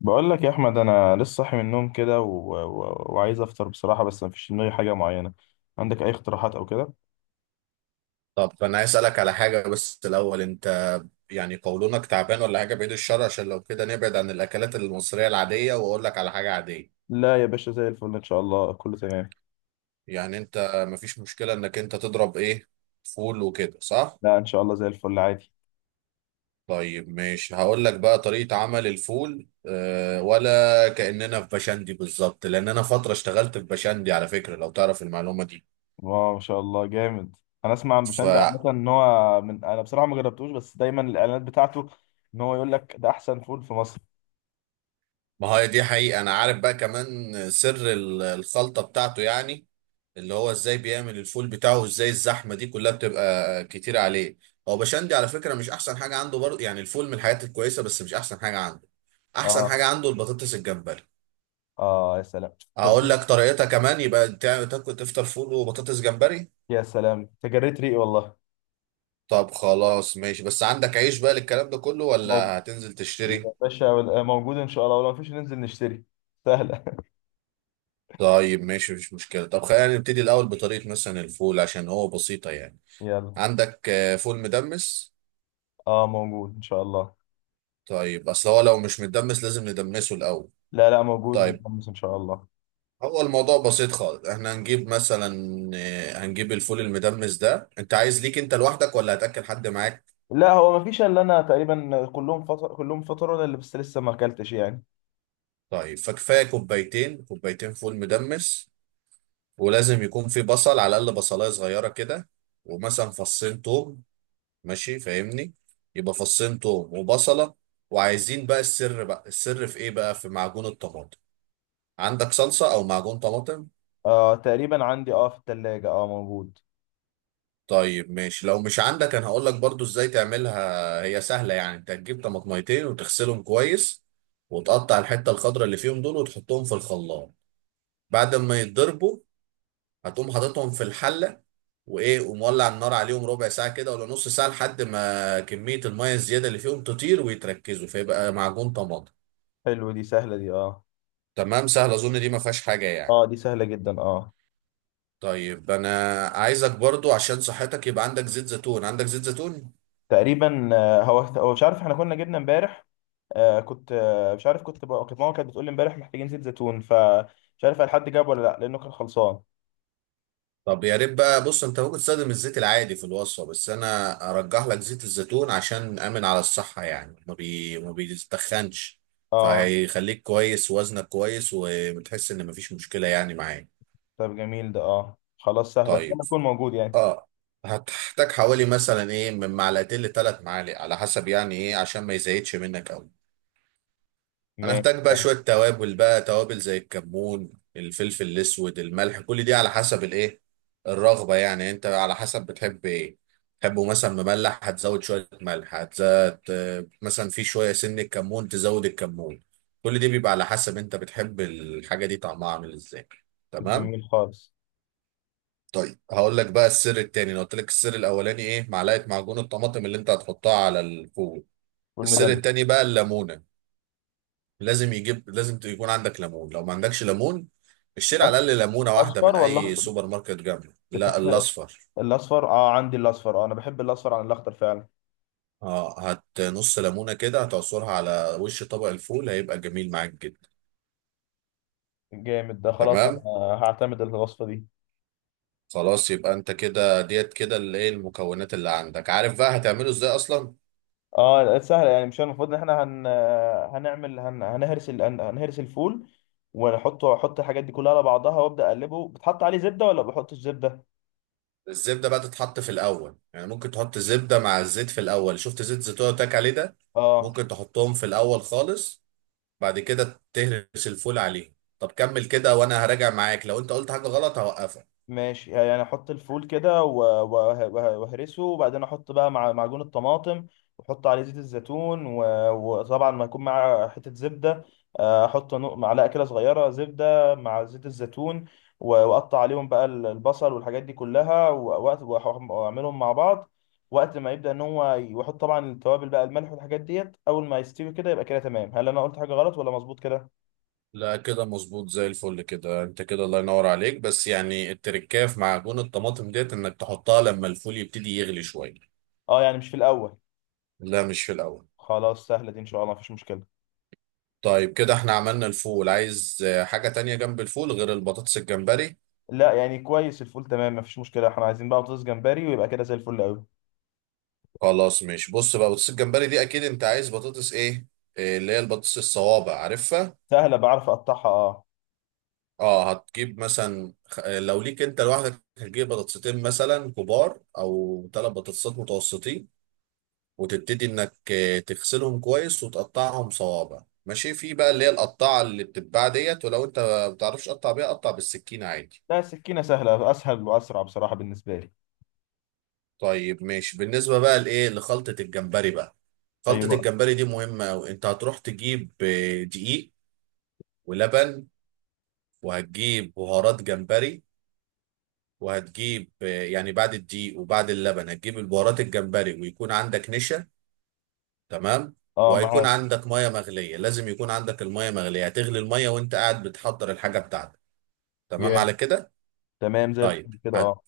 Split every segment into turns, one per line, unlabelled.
بقول لك يا احمد، انا لسه صاحي من النوم كده و... و... وعايز افطر بصراحه، بس مفيش في دماغي حاجه معينه. عندك اي اقتراحات او كده؟
طب انا عايز اسالك على حاجه بس الاول انت يعني قولونك تعبان ولا حاجه بعيد الشر عشان لو كده نبعد عن الاكلات المصريه العاديه واقول لك على حاجه عاديه.
لا يا باشا، زي الفل ان شاء الله، كله تمام.
يعني انت مفيش مشكله انك انت تضرب ايه، فول وكده صح؟
لا ان شاء الله زي الفل عادي.
طيب ماشي، هقول لك بقى طريقه عمل الفول أه، ولا كاننا في بشندي بالظبط، لان انا فتره اشتغلت في بشندي على فكره لو تعرف المعلومه دي.
واو، ما شاء الله جامد. انا اسمع عن
ف
بشنجة عامه ان هو، من انا بصراحه ما جربتوش، بس دايما الاعلانات بتاعته ان هو يقول لك ده احسن فول في مصر.
ما هي دي حقيقه، انا عارف بقى كمان سر الخلطه بتاعته يعني، اللي هو ازاي بيعمل الفول بتاعه وازاي الزحمه دي كلها بتبقى كتير عليه. هو بشندي على فكره مش احسن حاجه عنده برضه، يعني الفول من الحاجات الكويسه بس مش احسن حاجه عنده. احسن
اه.
حاجه عنده البطاطس الجمبري.
اه يا سلام. تصدق؟
اقول لك طريقتها كمان، يبقى تاكل تفطر فول وبطاطس جمبري.
يا سلام، تجريت ريقي والله.
طب خلاص ماشي، بس عندك عيش بقى للكلام ده كله ولا
موجود
هتنزل تشتري؟
يا باشا، موجود ان شاء الله، ولو مفيش ننزل نشتري. سهله.
طيب ماشي مفيش مشكله. طب خلينا نبتدي الاول بطريقه مثلا الفول عشان هو بسيطه يعني.
يلا.
عندك فول مدمس؟
اه موجود ان شاء الله.
طيب اصل هو لو مش مدمس لازم ندمسه الاول.
لا لا، موجود
طيب،
متحمس ان شاء الله.
هو الموضوع بسيط خالص. احنا هنجيب مثلا هنجيب الفول المدمس ده، انت عايز ليك انت لوحدك ولا هتاكل حد معاك؟
لا هو ما فيش الا انا تقريبا، كلهم فطر، كلهم فطروا، انا اللي بس لسه ما اكلتش يعني.
طيب، فكفايه كوبايتين، كوبايتين فول مدمس، ولازم يكون في بصل على الاقل بصلايه صغيره كده، ومثلا فصين توم، ماشي فاهمني؟ يبقى فصين توم وبصله. وعايزين بقى السر، بقى السر في ايه بقى؟ في معجون الطماطم. عندك صلصه او معجون طماطم؟
آه تقريبا عندي، اه في الثلاجة، اه موجود.
طيب ماشي، لو مش عندك انا هقول لك برضو ازاي تعملها، هي سهله يعني. انت هتجيب طماطميتين وتغسلهم كويس، وتقطع الحته الخضراء اللي فيهم دول وتحطهم في الخلاط، بعد ما يتضربوا هتقوم حاططهم في الحله، وايه ومولع النار عليهم ربع ساعه كده ولا نص ساعه لحد ما كميه الميه الزياده اللي فيهم تطير ويتركزوا، فيبقى معجون طماطم.
حلو، دي سهلة دي اه.
تمام، سهل اظن دي ما فيهاش حاجه يعني.
اه دي سهلة جدا اه.
طيب انا عايزك برضو عشان صحتك، يبقى عندك زيت زيتون؟ عندك زيت زيتون؟
تقريبا آه، هو مش عارف، احنا كنا جبنا امبارح. آه كنت، آه مش عارف، كنت بقى كانت ماما كانت بتقول لي امبارح محتاجين زيت زيتون، فمش عارف هل حد جاب ولا لا، لانه كان خلصان.
طب يا ريت بقى. بص، انت ممكن تستخدم الزيت العادي في الوصفه، بس انا ارجح لك زيت الزيتون عشان امن على الصحه، يعني ما بيتخنش،
اه.
فهيخليك كويس، وزنك كويس، وبتحس ان مفيش مشكله يعني معاك.
طب جميل ده، اه خلاص سهلة ان شاء
طيب
الله يكون موجود يعني.
اه، هتحتاج حوالي مثلا ايه، من معلقتين لثلاث معالق على حسب يعني ايه، عشان ما يزيدش منك قوي. انا
ماشي.
احتاج بقى شويه توابل بقى، توابل زي الكمون، الفلفل الاسود، الملح، كل دي على حسب الايه، الرغبه يعني، انت على حسب بتحب ايه. تحبه مثلا مملح هتزود شويه ملح، هتزود مثلا في شويه سن الكمون تزود الكمون. كل دي بيبقى على حسب انت بتحب الحاجه دي طعمها عامل ازاي. تمام.
جميل خالص.
طيب هقول لك بقى السر التاني. انا قلت لك السر الاولاني ايه، معلقه معجون الطماطم اللي انت هتحطها على الفول. السر
والمدمس.
التاني بقى الليمونه. لازم يكون عندك ليمون، لو ما عندكش ليمون اشتري
أص-
على الاقل ليمونه واحده
أصفر
من
ولا
اي
أخضر؟
سوبر ماركت جنبه، لا
بتحب
الاصفر.
الاصفر؟ اه عندي الاصفر، اه انا بحب الاصفر عن الاخضر فعلا.
اه، هات نص ليمونه كده هتعصرها على وش طبق الفول، هيبقى جميل معاك جدا.
جامد ده، خلاص انا
تمام
هعتمد الوصفه دي.
خلاص. يبقى انت كده ديت كده اللي ايه المكونات اللي عندك، عارف بقى هتعمله ازاي اصلا.
اه لقيت سهله يعني، مش المفروض ان احنا هن... هنعمل هن... هنهرس ال... هن- هنهرس الفول ونحطه، احط الحاجات دي كلها على بعضها وابدا اقلبه؟ بتحط عليه زبده ولا بحطش زبده؟
الزبده بقى تتحط في الاول، يعني ممكن تحط زبده مع الزيت في الاول، شفت زيت زيتون تاك عليه ده؟
اه
ممكن تحطهم في الاول خالص، بعد كده تهرس الفول عليه. طب كمل كده، وانا هراجع معاك لو انت قلت حاجة غلط هوقفك.
ماشي، يعني احط الفول كده و واهرسه وبعدين احط بقى مع معجون الطماطم، واحط عليه زيت الزيتون، وطبعا ما يكون معاه حتة زبدة. آه، احط معلقة كده صغيرة زبدة مع زيت الزيتون، واقطع عليهم بقى البصل والحاجات دي كلها، و واعملهم مع بعض وقت ما يبدأ ان هو واحط طبعا التوابل بقى، الملح والحاجات ديت، اول ما يستوي كده يبقى كده تمام. هل انا قلت حاجة غلط ولا مظبوط كده؟
لا كده مظبوط زي الفل كده، انت كده الله ينور عليك، بس يعني التركايه في معجون الطماطم ديت، انك تحطها لما الفول يبتدي يغلي شوية.
اه، يعني مش في الاول.
لا مش في الاول.
خلاص سهلة دي ان شاء الله، مفيش مشكلة.
طيب، كده احنا عملنا الفول. عايز حاجة تانية جنب الفول غير البطاطس الجمبري؟
لا يعني كويس، الفول تمام مفيش مشكله، احنا عايزين بقى بطاطس جمبري ويبقى كده زي الفل قوي.
خلاص. مش بص بقى، بطاطس الجمبري دي اكيد انت عايز بطاطس ايه، اللي هي البطاطس الصوابع عارفها.
سهله، بعرف اقطعها اه.
اه، هتجيب مثلا لو ليك انت لوحدك هتجيب بطاطستين مثلا كبار، او ثلاث بطاطسات متوسطين، وتبتدي انك تغسلهم كويس وتقطعهم صوابع، ماشي في بقى اللي هي القطاعه اللي بتتباع ديت، ولو انت ما بتعرفش تقطع بيها قطع بالسكينه عادي.
لا السكينه سهله، اسهل واسرع بصراحه بالنسبه لي.
طيب ماشي، بالنسبه بقى لايه، لخلطه الجمبري بقى. خلطه
ايوه.
الجمبري دي مهمه قوي، انت هتروح تجيب دقيق، ولبن، وهتجيب بهارات جمبري، وهتجيب يعني بعد الدقيق وبعد اللبن هتجيب البهارات الجمبري، ويكون عندك نشا. تمام.
اه
وهيكون
معاك.
عندك ميه مغليه، لازم يكون عندك الميه مغليه، هتغلي الميه وانت قاعد بتحضر الحاجه بتاعتك. تمام
جامد.
على كده.
تمام زي
طيب
الفل كده اه.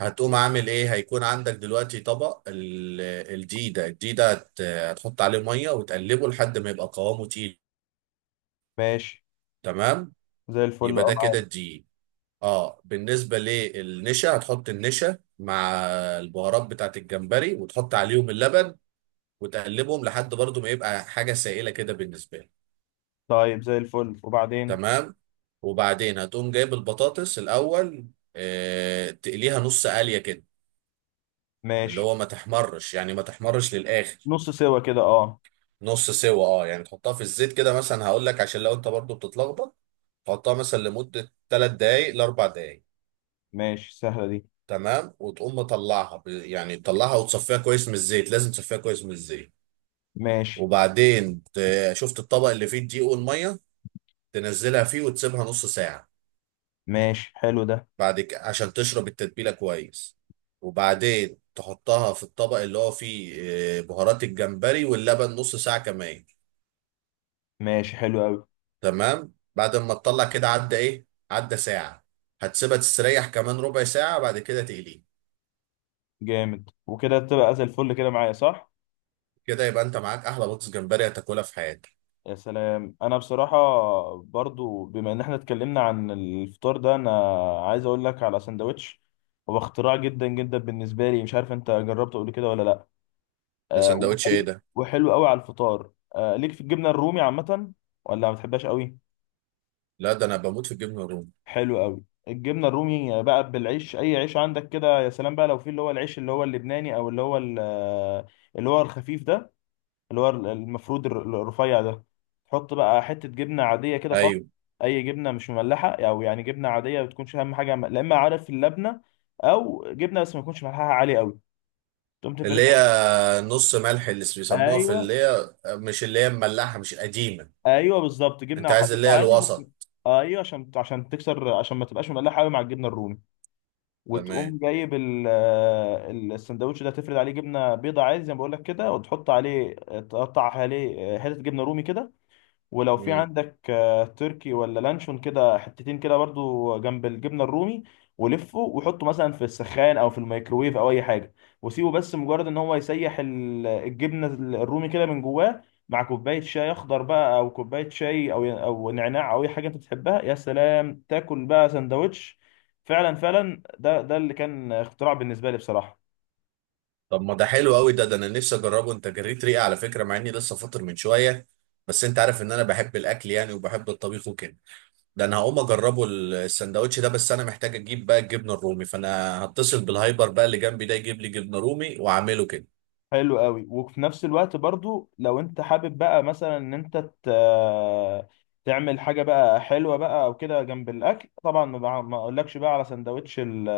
هتقوم عامل ايه، هيكون عندك دلوقتي طبق الدقيق ده. الدقيق ده هتحط عليه ميه وتقلبه لحد ما يبقى قوامه تقيل.
ماشي.
تمام.
زي الفل
يبقى
اه
ده كده
معاك.
الدقيق. اه، بالنسبه للنشا هتحط النشا مع البهارات بتاعت الجمبري، وتحط عليهم اللبن، وتقلبهم لحد برضو ما يبقى حاجة سائلة كده بالنسبة لك.
طيب زي الفل. وبعدين؟
تمام. وبعدين هتقوم جايب البطاطس الأول، تقليها نص قلية كده، اللي
ماشي.
هو ما تحمرش يعني، ما تحمرش للآخر.
نص سوا كده اه.
نص سوا اه، يعني تحطها في الزيت كده، مثلا هقول لك عشان لو انت برضو بتتلخبط، تحطها مثلا لمدة 3 دقايق ل 4 دقايق.
ماشي سهله دي.
تمام، وتقوم مطلعها يعني تطلعها وتصفيها كويس من الزيت، لازم تصفيها كويس من الزيت.
ماشي.
وبعدين شفت الطبق اللي فيه الدقيق والميه، تنزلها فيه وتسيبها نص ساعة.
ماشي حلو ده.
بعد كده عشان تشرب التتبيلة كويس، وبعدين تحطها في الطبق اللي هو فيه بهارات الجمبري واللبن، نص ساعة كمان.
ماشي حلو قوي.
تمام. بعد ما تطلع كده عدى ايه، عدى ساعة، هتسيبها تستريح كمان ربع ساعة، بعد كده تقليه.
جامد، وكده تبقى زي الفل كده معايا صح؟
كده يبقى انت معاك احلى بطاطس جمبري هتاكلها في حياتك.
يا سلام، انا بصراحه برضو بما ان احنا اتكلمنا عن الفطار ده، انا عايز اقول لك على سندوتش هو اختراع جدا جدا بالنسبه لي، مش عارف انت جربته قبل كده ولا لا.
ده
آه
سندوتش ايه
وحلو،
ده؟
وحلو قوي على الفطار. آه ليك في الجبنه الرومي عامه ولا ما بتحبهاش قوي؟
لا ده انا بموت في الجبنة الرومي.
حلو قوي. الجبنه الرومي بقى بالعيش، اي عيش عندك كده، يا سلام بقى لو في اللي هو العيش اللي هو اللبناني، او اللي هو آه، اللي هو الخفيف ده، اللي هو المفروض الرفيع ده. تحط بقى حتة جبنة عادية كده خالص.
ايوه،
أي جبنة مش مملحة، أو يعني جبنة عادية ما بتكونش أهم حاجة لا، إما عارف اللبنة، أو جبنة بس ما تكونش ملحها عالي أوي. تقوم
اللي هي
تفرشها.
نص ملح، اللي بيسموها في
أيوه.
اللي هي، مش اللي هي الملاحة، مش القديمة.
أيوه بالظبط،
انت
جبنة
عايز
حبيبة
اللي هي
عادي بس.
الوسط.
أيوه، عشان تكسر، عشان ما تبقاش مملحة أوي مع الجبنة الرومي.
تمام.
وتقوم جايب السندوتش ده، تفرد عليه جبنة بيضة عادي زي ما بقول لك كده، وتحط عليه، تقطع عليه حتة جبنة رومي كده. ولو في
مم.
عندك آه، تركي ولا لانشون كده حتتين كده برضو جنب الجبنه الرومي، ولفه وحطه مثلا في السخان او في الميكروويف او اي حاجه، وسيبه بس مجرد ان هو يسيح الجبنه الرومي كده من جواه، مع كوبايه شاي اخضر بقى، او كوبايه شاي، او نعناع او اي حاجه انت بتحبها. يا سلام تاكل بقى سندوتش! فعلا فعلا ده، ده اللي كان اختراع بالنسبه لي بصراحه.
طب ما ده حلو قوي، ده انا نفسي اجربه، انت جريت ريقي على فكره مع اني لسه فاطر من شويه. بس انت عارف ان انا بحب الاكل يعني، وبحب الطبيخ وكده. ده انا هقوم اجربه السندوتش ده، بس انا محتاج اجيب بقى الجبنه الرومي، فانا هتصل بالهايبر بقى اللي جنبي ده، يجيب لي جبنه رومي واعمله كده.
حلو قوي. وفي نفس الوقت برضو لو انت حابب بقى مثلا ان انت ت- تعمل حاجه بقى حلوه بقى او كده جنب الاكل، طبعا ما اقولكش بقى على سندوتش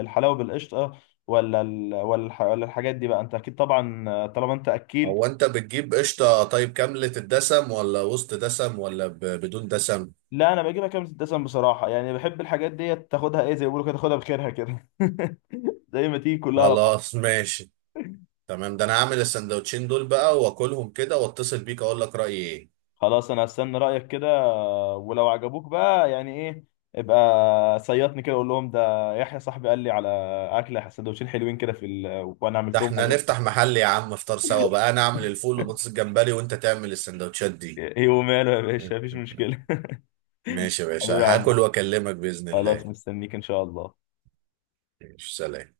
الحلاوه بالقشطه، ولا الحاجات دي بقى، انت اكيد طبعا طالما انت اكيل.
هو انت بتجيب قشطه طيب كامله الدسم، ولا وسط دسم، ولا بدون دسم؟
لا انا بجيبها كام دسم بصراحه، يعني بحب الحاجات دي تاخدها ايه، زي ما بيقولوا كده، تاخدها بخيرها كده زي ما تيجي كلها على بعض.
خلاص ماشي، تمام. ده انا هعمل السندوتشين دول بقى واكلهم كده، واتصل بيك اقول لك رايي ايه.
خلاص انا هستنى رايك كده، ولو عجبوك بقى يعني ايه، ابقى صيطني كده، قول لهم ده يحيى صاحبي قال لي على اكله سندوتشين حلوين كده في ال... وانا
ده
عملتهم
احنا
عجبوك.
نفتح محل يا عم، افطار سوا بقى، انا اعمل الفول وبطاطس الجمبري وانت تعمل السندوتشات دي.
ايه وماله يا باشا، مفيش مشكله.
ماشي يا
حبيبي
باشا،
يا عم
هاكل
أحمد.
واكلمك بإذن
خلاص
الله.
مستنيك ان شاء الله.
ماشي، سلام.